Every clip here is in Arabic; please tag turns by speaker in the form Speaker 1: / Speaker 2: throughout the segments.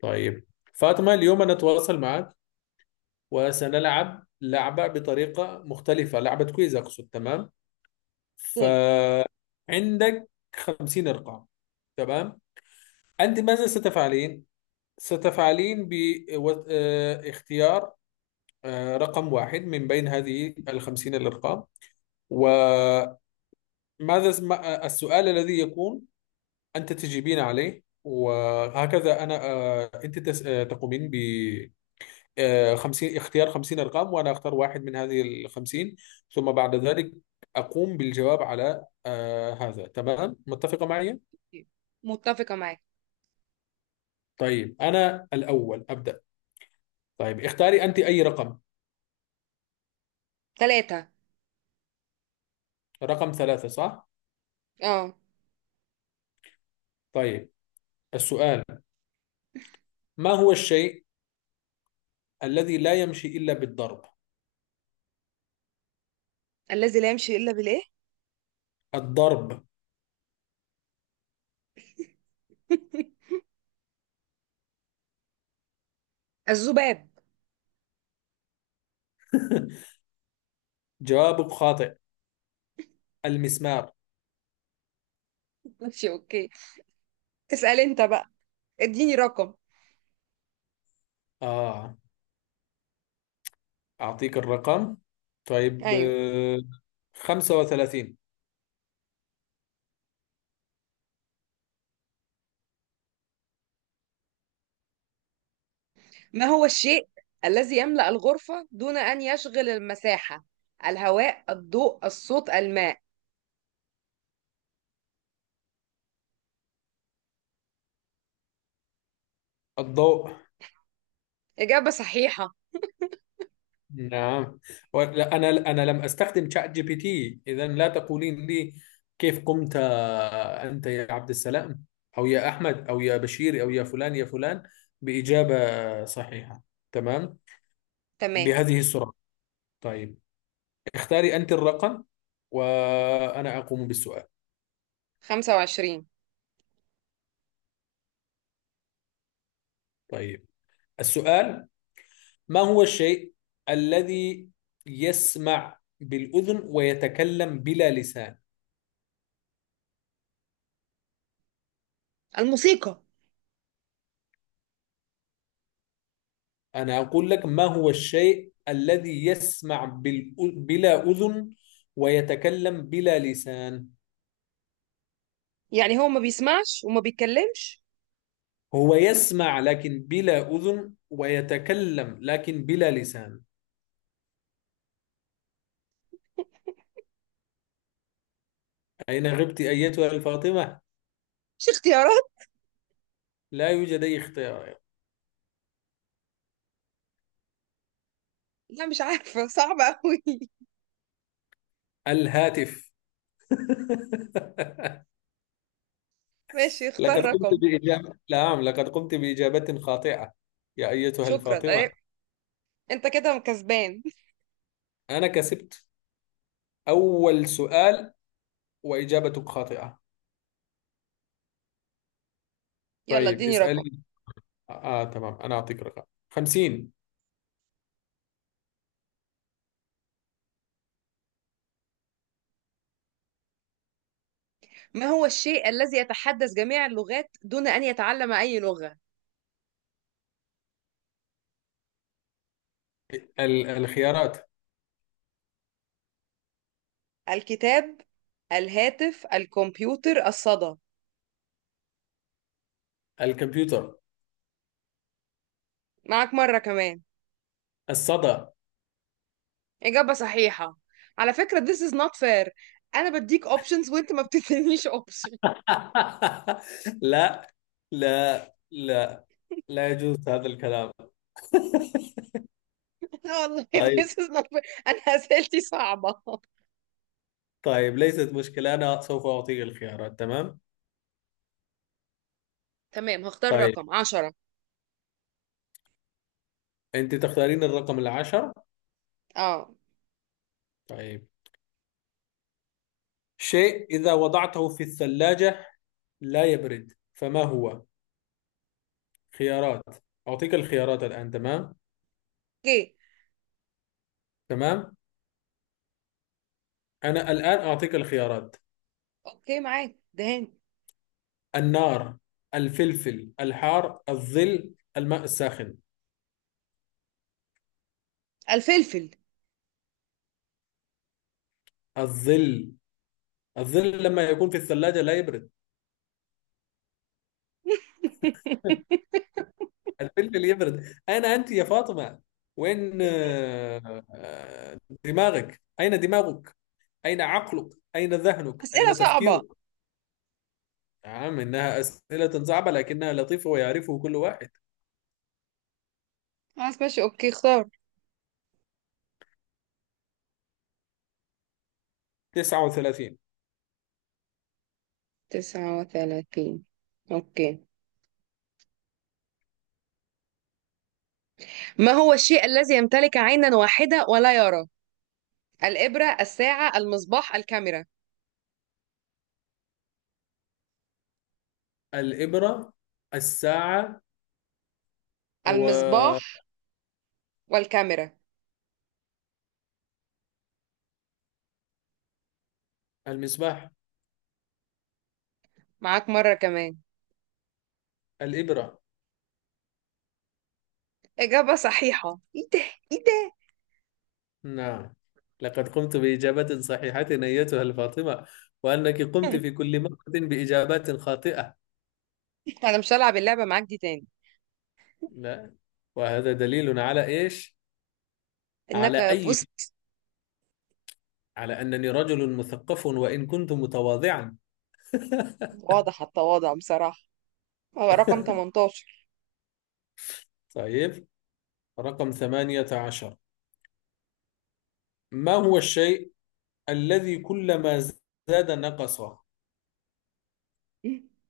Speaker 1: طيب، فاطمة، اليوم أنا أتواصل معك وسنلعب لعبة بطريقة مختلفة، لعبة كويز أقصد. تمام.
Speaker 2: اوكي.
Speaker 1: فعندك 50 رقم. تمام. أنت ماذا ستفعلين؟ ستفعلين باختيار رقم واحد من بين هذه ال50 الأرقام. وماذا السؤال الذي يكون أنت تجيبين عليه. وهكذا أنا، أنت تقومين. 50 اختيار 50 ارقام وانا اختار واحد من هذه ال 50. ثم بعد ذلك اقوم بالجواب على هذا. تمام، متفقه معي؟
Speaker 2: متفقة معاك.
Speaker 1: طيب، انا الاول ابدا. طيب، اختاري انت اي رقم.
Speaker 2: ثلاثة.
Speaker 1: رقم ثلاثة، صح؟
Speaker 2: اه.
Speaker 1: طيب، السؤال: ما هو الشيء الذي لا يمشي الا بالضرب؟
Speaker 2: الذي لا يمشي إلا بالإيه؟
Speaker 1: الضرب.
Speaker 2: الذباب.
Speaker 1: جوابك خاطئ، المسمار.
Speaker 2: ماشي، اوكي. اسأل انت بقى، اديني رقم.
Speaker 1: آه، أعطيك الرقم. طيب،
Speaker 2: ايوه.
Speaker 1: 35.
Speaker 2: ما هو الشيء الذي يملأ الغرفة دون أن يشغل المساحة؟ الهواء، الضوء، الصوت، الماء.
Speaker 1: الضوء،
Speaker 2: إجابة صحيحة.
Speaker 1: نعم. أنا لم أستخدم شات جي بي تي، إذا لا تقولين لي كيف قمت. أنت يا عبد السلام أو يا أحمد أو يا بشير أو يا فلان يا فلان بإجابة صحيحة. تمام،
Speaker 2: تمام.
Speaker 1: بهذه السرعة. طيب، اختاري أنت الرقم وأنا أقوم بالسؤال.
Speaker 2: 25.
Speaker 1: طيب، السؤال: ما هو الشيء الذي يسمع بالأذن ويتكلم بلا لسان؟
Speaker 2: الموسيقى.
Speaker 1: أنا أقول لك: ما هو الشيء الذي يسمع بلا أذن ويتكلم بلا لسان.
Speaker 2: يعني هو ما بيسمعش وما بيتكلمش؟
Speaker 1: هو يسمع لكن بلا أذن ويتكلم لكن بلا لسان. أين غبت أيتها الفاطمة؟
Speaker 2: مش اختيارات؟
Speaker 1: لا يوجد أي اختيار.
Speaker 2: لا، مش عارفة، صعبة أوي.
Speaker 1: الهاتف.
Speaker 2: ماشي، اختار
Speaker 1: لقد قمت
Speaker 2: رقم.
Speaker 1: بإجابة، نعم، لقد قمت بإجابة خاطئة يا أيتها
Speaker 2: شكرا.
Speaker 1: الفاطمة.
Speaker 2: انت كده كسبان.
Speaker 1: أنا كسبت أول سؤال وإجابتك خاطئة.
Speaker 2: يلا
Speaker 1: طيب،
Speaker 2: اديني رقم.
Speaker 1: اسألي. تمام، أنا أعطيك رقم 50.
Speaker 2: ما هو الشيء الذي يتحدث جميع اللغات دون ان يتعلم اي لغة؟
Speaker 1: الخيارات:
Speaker 2: الكتاب، الهاتف، الكمبيوتر، الصدى.
Speaker 1: الكمبيوتر،
Speaker 2: معك مرة كمان.
Speaker 1: الصدى.
Speaker 2: اجابة صحيحة. على فكرة this is not fair. انا بديك options وانت ما بتدينيش option.
Speaker 1: لا لا، لا يجوز هذا الكلام.
Speaker 2: والله
Speaker 1: طيب،
Speaker 2: this is not fair، انا اسئلتي صعبة.
Speaker 1: طيب، ليست مشكلة، أنا سوف أعطيك الخيارات. تمام.
Speaker 2: تمام، هختار
Speaker 1: طيب،
Speaker 2: رقم 10.
Speaker 1: أنت تختارين الرقم العشر.
Speaker 2: اه.
Speaker 1: طيب، شيء إذا وضعته في الثلاجة لا يبرد، فما هو؟ خيارات، أعطيك الخيارات الآن. تمام.
Speaker 2: اوكي.
Speaker 1: تمام، أنا الآن أعطيك الخيارات:
Speaker 2: اوكي، معاك دهان.
Speaker 1: النار، الفلفل الحار، الظل، الماء الساخن.
Speaker 2: الفلفل.
Speaker 1: الظل. الظل لما يكون في الثلاجة لا يبرد، الفلفل يبرد. أين أنت يا فاطمة؟ وين دماغك؟ أين دماغك؟ أين عقلك؟ أين ذهنك؟
Speaker 2: اسئلة
Speaker 1: أين
Speaker 2: صعبة.
Speaker 1: تفكيرك؟ نعم، إنها أسئلة صعبة لكنها لطيفة ويعرفه كل واحد.
Speaker 2: خلاص، ماشي، اوكي، اختار.
Speaker 1: 39.
Speaker 2: 39. أوكي. ما هو الشيء الذي يمتلك عينا واحدة ولا يرى؟ الإبرة، الساعة، المصباح، الكاميرا.
Speaker 1: الإبرة، الساعة،
Speaker 2: المصباح والكاميرا.
Speaker 1: والمصباح.
Speaker 2: معاك مرة كمان.
Speaker 1: الإبرة.
Speaker 2: إجابة صحيحة. إيه ده، إيه ده.
Speaker 1: نعم، لقد قمت بإجابة صحيحة أيتها الفاطمة، وأنك قمت في كل مرة بإجابات خاطئة.
Speaker 2: أنا مش هلعب اللعبة معاك دي تاني.
Speaker 1: لا، وهذا دليل على إيش؟ على
Speaker 2: إنك
Speaker 1: أي،
Speaker 2: فزت.
Speaker 1: على أنني رجل مثقف وإن كنت متواضعا.
Speaker 2: واضح التواضع بصراحة. هو رقم 18.
Speaker 1: طيب، رقم 18. ما هو الشيء الذي كلما زاد نقص؟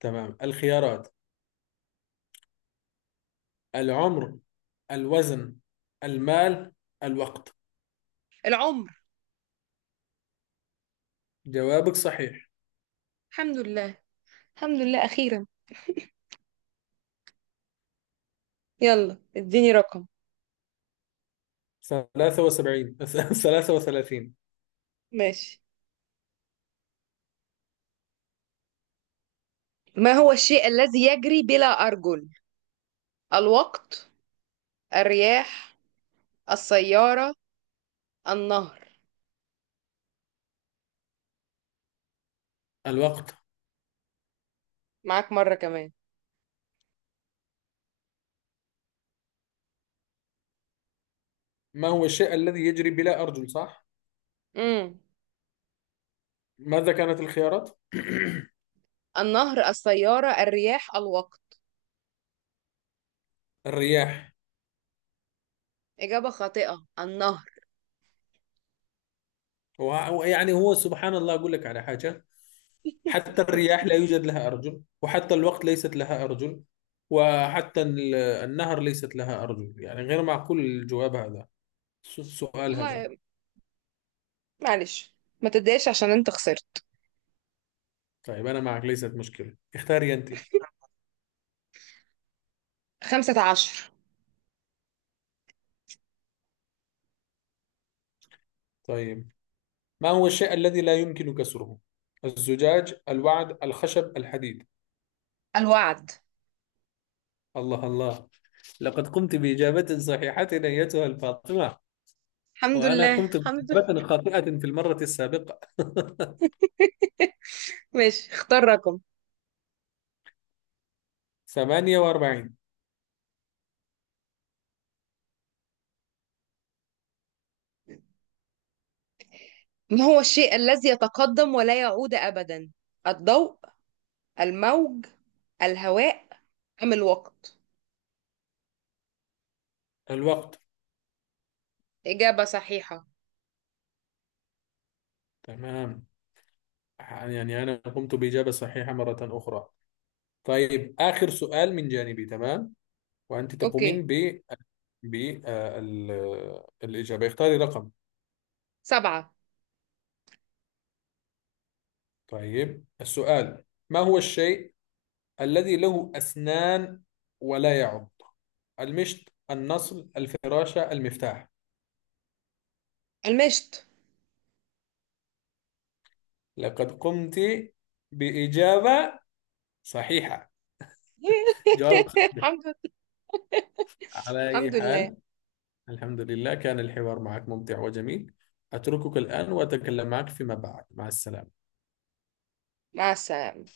Speaker 1: تمام، الخيارات: العمر، الوزن، المال، الوقت.
Speaker 2: العمر.
Speaker 1: جوابك صحيح.
Speaker 2: الحمد لله. الحمد لله أخيرا. يلا اديني رقم.
Speaker 1: 73، 33.
Speaker 2: ماشي. ما هو الشيء الذي يجري بلا أرجل؟ الوقت، الرياح، السيارة، النهر.
Speaker 1: الوقت.
Speaker 2: معاك مرة كمان.
Speaker 1: ما هو الشيء الذي يجري بلا أرجل، صح؟
Speaker 2: امم
Speaker 1: ماذا كانت الخيارات؟
Speaker 2: النهر، السيارة، الرياح، الوقت.
Speaker 1: الرياح.
Speaker 2: إجابة خاطئة. النهر.
Speaker 1: ويعني هو سبحان الله، أقول لك على حاجة، حتى الرياح لا يوجد لها أرجل، وحتى الوقت ليست لها أرجل، وحتى النهر ليست لها أرجل، يعني غير معقول الجواب هذا، السؤال هذا.
Speaker 2: والله، معلش، ما تتضايقش عشان انت خسرت.
Speaker 1: طيب، أنا معك، ليست مشكلة، اختاري أنت.
Speaker 2: 15.
Speaker 1: طيب، ما هو الشيء الذي لا يمكن كسره؟ الزجاج، الوعد، الخشب، الحديد.
Speaker 2: الوعد.
Speaker 1: الله الله، لقد قمت بإجابة صحيحة أيتها الفاطمة،
Speaker 2: الحمد
Speaker 1: وأنا
Speaker 2: لله،
Speaker 1: قمت
Speaker 2: الحمد لله.
Speaker 1: بإجابة خاطئة في المرة السابقة.
Speaker 2: ماشي، اختار رقم.
Speaker 1: 48.
Speaker 2: ما هو الشيء الذي يتقدم ولا يعود أبدا؟ الضوء، الموج، الهواء، أم الوقت؟
Speaker 1: الوقت.
Speaker 2: إجابة صحيحة.
Speaker 1: تمام، يعني أنا قمت بإجابة صحيحة مرة أخرى. طيب، آخر سؤال من جانبي، تمام. وأنت
Speaker 2: أوكي.
Speaker 1: تقومين ب، ب، الإجابة. اختاري رقم.
Speaker 2: سبعة.
Speaker 1: طيب، السؤال: ما هو الشيء الذي له أسنان ولا يعض؟ المشط، النصل، الفراشة، المفتاح.
Speaker 2: المشت.
Speaker 1: لقد قمت بإجابة صحيحة. جوابك صحيح.
Speaker 2: الحمد لله.
Speaker 1: على أي
Speaker 2: الحمد لله.
Speaker 1: حال، الحمد لله كان الحوار معك ممتع وجميل. أتركك الآن وأتكلم معك فيما بعد. مع السلامة.
Speaker 2: مع السلامة.